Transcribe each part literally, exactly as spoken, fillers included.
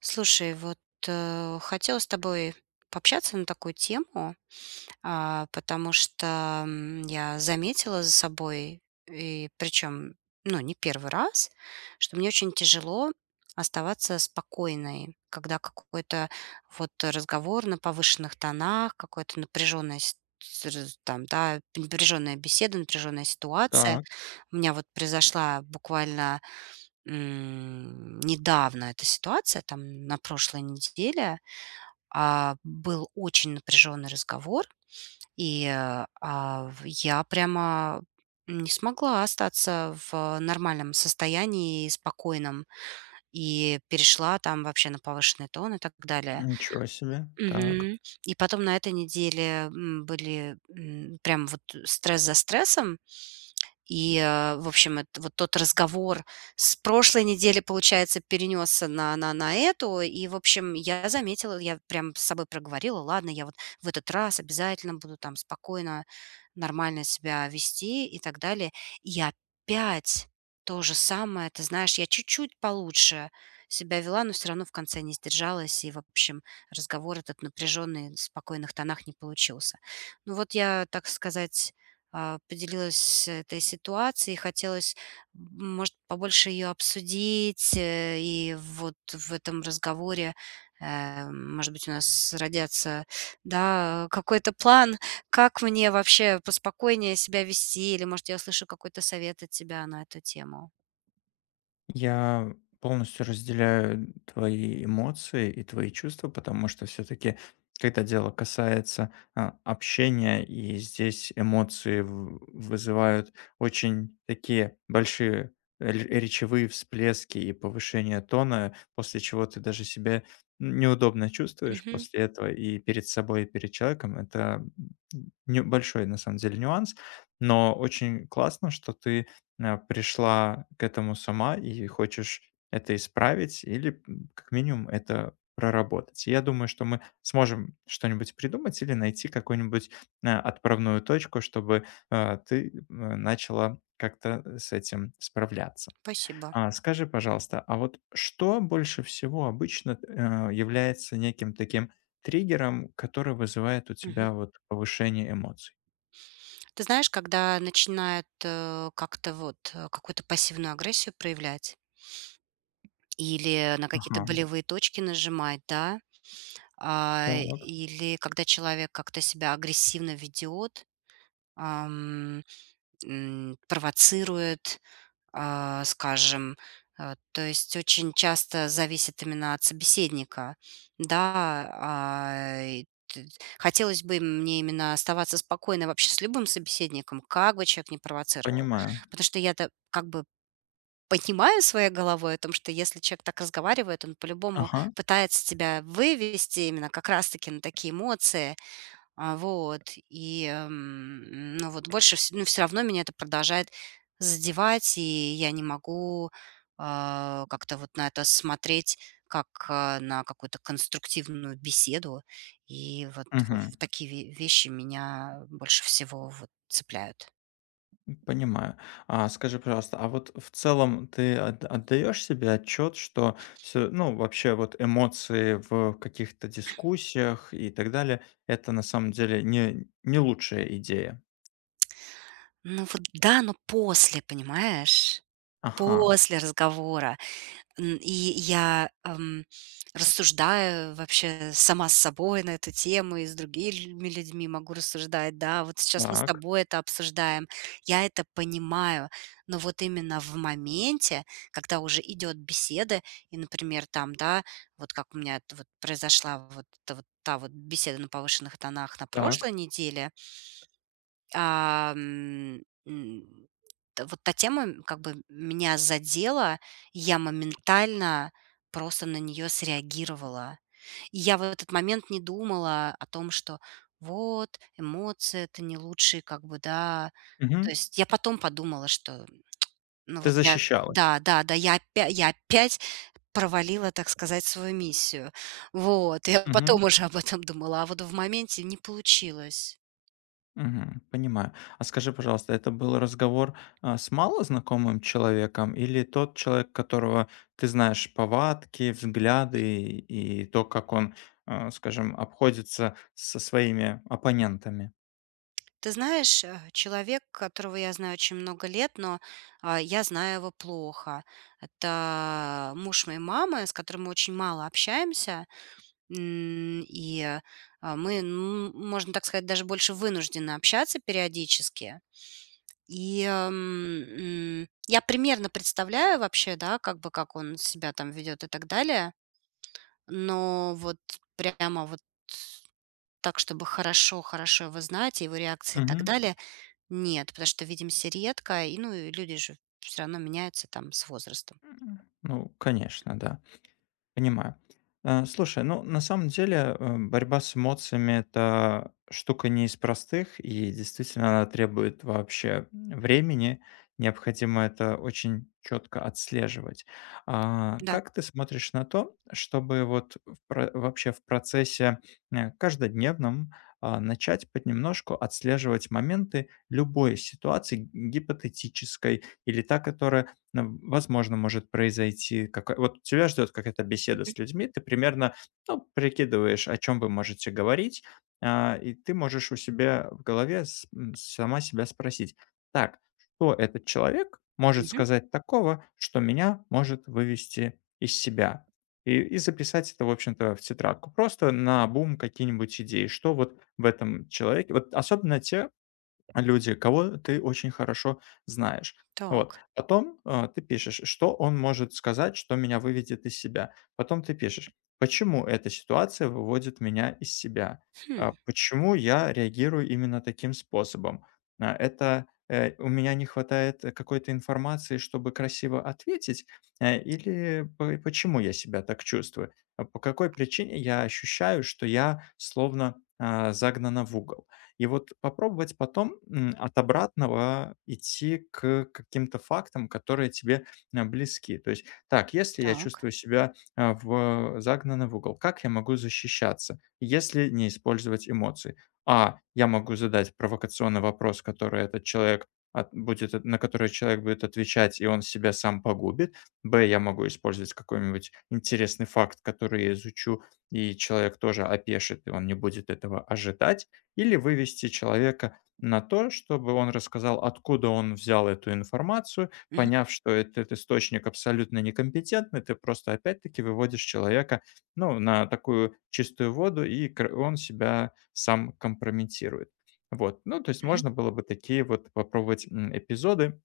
Слушай, вот э, хотела с тобой пообщаться на такую тему, а, потому что м, я заметила за собой, и причем, ну, не первый раз, что мне очень тяжело оставаться спокойной, когда какой-то вот разговор на повышенных тонах, какой-то напряженная с- с- там, да, напряженная беседа, напряженная ситуация. Так, У меня вот произошла буквально М, недавно эта ситуация, там на прошлой неделе, а, был очень напряженный разговор, и э, а, в я прямо не смогла остаться в нормальном состоянии, спокойном, и перешла там вообще на повышенный тон и так далее. ничего себе. Так. Мгм. И потом на этой неделе, м, были, м, прям вот стресс за стрессом. И, э, в общем, это вот тот разговор с прошлой недели, получается, перенесся на на на эту. И, в общем, я заметила, я прям с собой проговорила: "Ладно, я вот в этот раз обязательно буду там спокойно, нормально себя вести", и так далее. И опять то же самое. Ты знаешь, я чуть-чуть получше себя вела, но все равно в конце не сдержалась. И, в общем, разговор этот напряженный в спокойных тонах не получился. Ну вот я, так сказать, а, поделилась этой ситуацией. Хотелось, м, может, побольше ее обсудить. э, И вот в этом разговоре, э, может быть, у нас родятся, да, какой-то план, как мне вообще поспокойнее себя вести, или, может, я услышу какой-то совет от тебя на эту тему. Я полностью разделяю твои эмоции и твои чувства, потому что все-таки, когда дело касается а, общения, и здесь эмоции в- вызывают очень такие большие р- речевые всплески и повышение тона, после чего ты даже себя неудобно чувствуешь Мгм. после этого и перед собой, и перед человеком. Это м, небольшой, на самом деле, нюанс, но очень классно, что ты э, пришла к этому сама и хочешь это исправить или, м, как минимум, это проработать. И я думаю, что мы сможем что-нибудь придумать или найти какую-нибудь, э, отправную точку, чтобы, э, ты, м, начала как-то э, с этим справляться. Спасибо. А, скажи, пожалуйста, а вот что больше всего обычно, э, является неким таким триггером, который вызывает у Мгм. тебя вот повышение эмоций? Ты знаешь, когда начинают э, как-то вот э, какую-то пассивную агрессию проявлять или на какие-то Ага, болевые точки нажимать, да. А, так, Или когда человек как-то себя агрессивно ведет, ам, м, провоцирует, а, скажем. Э, то есть очень часто зависит именно от собеседника. Да, а, и т хотелось бы мне именно оставаться спокойной вообще с любым собеседником, как бы человек не провоцировал. понимаю. Потому что я-то как бы понимаю своей головой о том, что если человек так разговаривает, он по-любому Ага, пытается тебя вывести именно как раз-таки на такие эмоции. А, вот. И, эм, ну, вот больше вс ну, все равно меня это продолжает задевать, и я не могу, а, как-то вот на это смотреть как, а, на какую-то конструктивную беседу. И вот вот мгм. вот такие ве вещи меня больше всего вот цепляют. Понимаю. А скажи, пожалуйста, а вот в целом ты от- отдаешь себе отчет, что все, ну, вообще вот эмоции в каких-то дискуссиях и так далее, это на самом деле не, не лучшая идея. Ну вот да, но после, понимаешь? Ага. После разговора. М, и я, ам, рассуждаю вообще сама с собой на эту тему и с другими людьми могу рассуждать. Да, вот сейчас мы с Так, тобой это обсуждаем. Я это понимаю, но вот именно в моменте, когда уже идет беседа и, например, там, да, вот как у меня это вот произошла вот эта вот та вот беседа на повышенных тонах на так. прошлой неделе. Ам, м, м, т Вот та тема, м, как бы меня задела, и я моментально просто на нее среагировала. И я в этот момент не думала о том, что вот эмоции — это не лучшие как бы, да. То Мгм. есть я потом подумала, что, ну, Ты вот я, защищалась. да, да, да, я опя я опять провалила, так сказать, свою миссию. Вот, я потом уже об этом думала, а вот в моменте не получилось. Мгм. Понимаю. А скажи, пожалуйста, это был разговор, а, с малознакомым человеком или тот человек, которого ты знаешь повадки, взгляды и и то, как он, а, скажем, обходится со своими оппонентами? Ты знаешь, э, человек, которого я знаю очень много лет, но а, я знаю его плохо. Это муж моей мамы, с которым мы очень мало общаемся, м, и э, а, мы, ну, можно так сказать, даже больше вынуждены общаться периодически. И эм, м, я примерно представляю вообще, да, как бы как он себя там ведет и так далее, но вот прямо вот так, чтобы хорошо-хорошо его знать, его реакции и так Мгм. далее, нет, потому что видимся редко, и, ну, и люди же все равно меняются там с возрастом. Ну, конечно, да. Понимаю. Э, слушай, ну, на самом деле, э, борьба с эмоциями — это штука не из простых, и действительно она требует вообще времени. Необходимо это очень четко отслеживать. А Да. как ты смотришь на то, чтобы вот в про вообще в процессе, э, каждодневном, а, начать понемножку отслеживать моменты любой ситуации г- гипотетической или та, которая, ну, возможно, может произойти, какая вот тебя ждет какая-то беседа Мгм. с людьми, ты примерно, ну, прикидываешь, о чем вы можете говорить, а, и ты можешь у себя в голове с м, сама себя спросить: "Так, что этот человек может Мгм. сказать такого, что меня может вывести из себя?" И и записать это, в общем-то, в тетрадку. Просто на бум какие-нибудь идеи, что вот в этом человеке вот особенно те, люди, кого ты очень хорошо знаешь. Вот. Так. Потом э, ты пишешь, что он может сказать, что меня выведет из себя. Потом ты пишешь, почему эта ситуация выводит меня из себя, Хм. А, почему я реагирую именно таким способом. А, Это э, у меня не хватает э, какой-то информации, чтобы красиво ответить, э, или по- почему я себя так чувствую, а по какой причине я ощущаю, что я словно а, загнана в угол. И вот попробовать потом, м, от обратного идти к каким-то фактам, которые тебе, а, близки. То есть: "Так, если я Так. чувствую себя, а, в загнанный в угол, как я могу защищаться, если не использовать эмоции?" А: "Я могу задать провокационный вопрос, который этот человек от будет от- на который человек будет отвечать, и он себя сам погубит". Б: "Я могу использовать какой-нибудь интересный факт, который я изучу, и человек тоже опешит, и он не будет этого ожидать" или вывести человека на то, чтобы он рассказал, откуда он взял эту информацию, Мгм. поняв, что этот источник абсолютно некомпетентный, ты просто опять-таки выводишь человека, ну, на такую чистую воду, и кр- он себя сам компрометирует. Вот, ну, то есть Мгм. можно было бы такие вот попробовать м, эпизоды,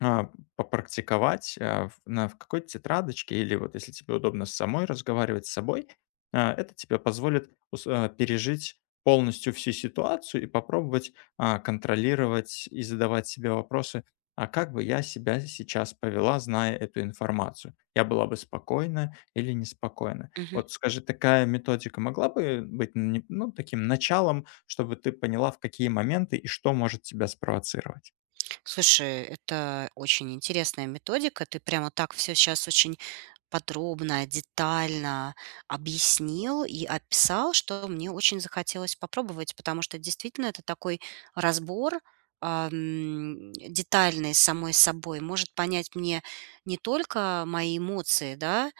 а, попрактиковать, а, в на в какой-то тетрадочке или вот, если тебе удобно с самой разговаривать с собой, а, это тебе позволит ус а, пережить полностью всю ситуацию и попробовать, а, контролировать и задавать себе вопросы: "А как бы я себя сейчас повела, зная эту информацию? Я была бы спокойна или неспокойна?" Мгм. Вот скажи, такая методика могла бы быть не ну, таким началом, чтобы ты поняла, в какие моменты и что может тебя спровоцировать? Слушай, это очень интересная методика. Ты прямо так все сейчас очень подробно, детально объяснил и описал, что мне очень захотелось попробовать, потому что действительно это такой разбор, ам, детальный с самой собой, может понять мне не только мои эмоции, да,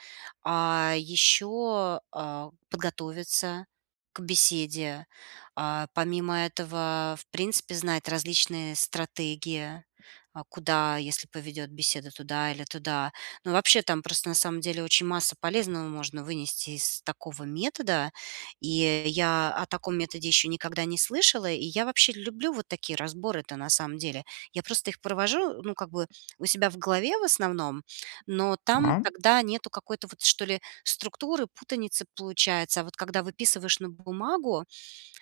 а еще, а, подготовиться к беседе. А, помимо этого, в принципе, знать различные стратегии, а, куда, если поведет беседа туда или туда. Ну, вообще, там просто на самом деле очень масса полезного можно вынести из такого метода. И я о таком методе еще никогда не слышала. И я вообще люблю вот такие разборы-то на самом деле. Я просто их провожу, ну, как бы у себя в голове в основном, но там А? тогда нету какой-то вот, что ли, структуры, путаницы получается. А вот когда выписываешь на бумагу,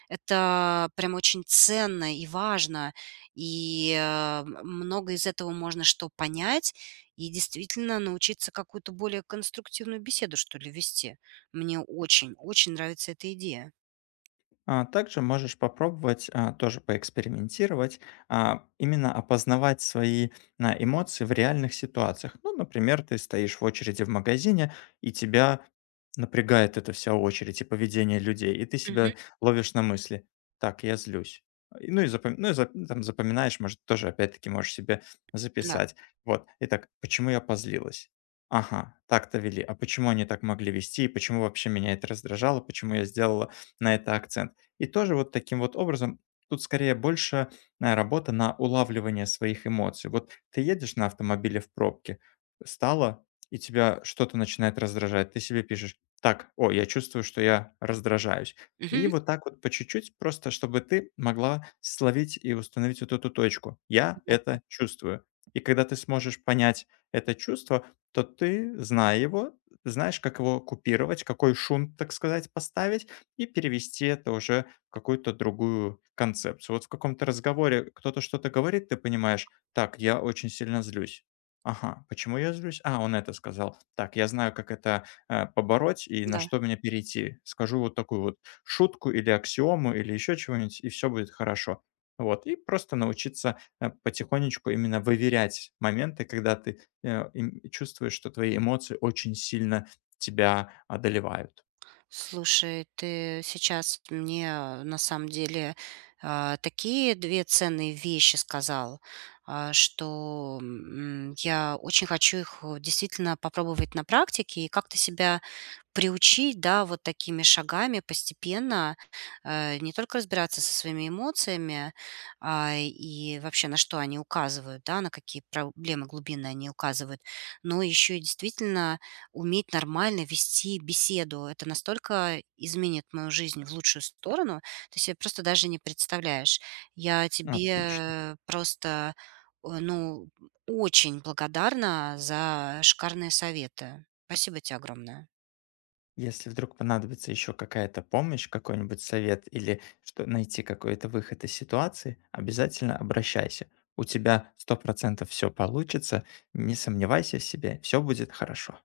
это прям очень ценно и важно, и, э, много из этого можно что понять и действительно научиться какую-то более конструктивную беседу, что ли, вести. Мне очень, очень нравится эта идея. А, также можешь попробовать, а, тоже поэкспериментировать, а, именно опознавать свои а, эмоции в реальных ситуациях. Ну, например, ты стоишь в очереди в магазине, и тебя напрягает эта вся очередь и поведение людей, и ты Мгм. себя ловишь на мысли: "Так, я злюсь". И, ну и запом ну и зап ну, там запоминаешь, может, тоже опять-таки можешь себе Да. записать. Вот. Итак, почему я позлилась? Ага, так-то вели. А почему они так могли вести? И почему вообще меня это раздражало? Почему я сделала на это акцент? И тоже вот таким вот образом тут скорее больше, э, работа на улавливание своих эмоций. Вот ты едешь на автомобиле в пробке, стало, и тебя что-то начинает раздражать. Ты себе пишешь: так, о, я чувствую, что я раздражаюсь. И Мгм. вот так вот по чуть-чуть, просто чтобы ты могла словить и установить вот эту точку. Я Понятно. это чувствую. И когда ты сможешь понять это чувство, то ты, зная его, знаешь, как его купировать, какой шум, так сказать, поставить и перевести это уже в какую-то другую концепцию. Вот в каком-то разговоре кто-то что-то говорит, ты понимаешь, так, я очень сильно злюсь. Ага, почему я злюсь? А, он это сказал. Так, я знаю, как это э, побороть и на Да. что меня перейти. Скажу вот такую вот шутку, или аксиому, или еще чего-нибудь, и все будет хорошо. Вот, и просто научиться э, потихонечку именно выверять моменты, когда ты э, им- чувствуешь, что твои эмоции очень сильно тебя одолевают. Слушай, ты сейчас мне, э, на самом деле, а, такие две ценные вещи сказал, а, что, м, я очень хочу их, э, действительно попробовать на практике и как-то себя приучить, да, вот такими шагами постепенно, э, не только разбираться со своими эмоциями, а, и вообще на что они указывают, да, на какие проблемы глубинные они указывают, но еще и действительно уметь нормально вести беседу. Это настолько изменит мою жизнь в лучшую сторону, ты себе просто даже не представляешь. Я Отлично. тебе просто, э, ну, очень благодарна за шикарные советы. Спасибо тебе огромное. Если вдруг понадобится еще какая-то помощь, какой-нибудь совет или что найти какой-то выход из ситуации, обязательно обращайся. У тебя сто процентов все получится, не сомневайся в себе, все будет хорошо.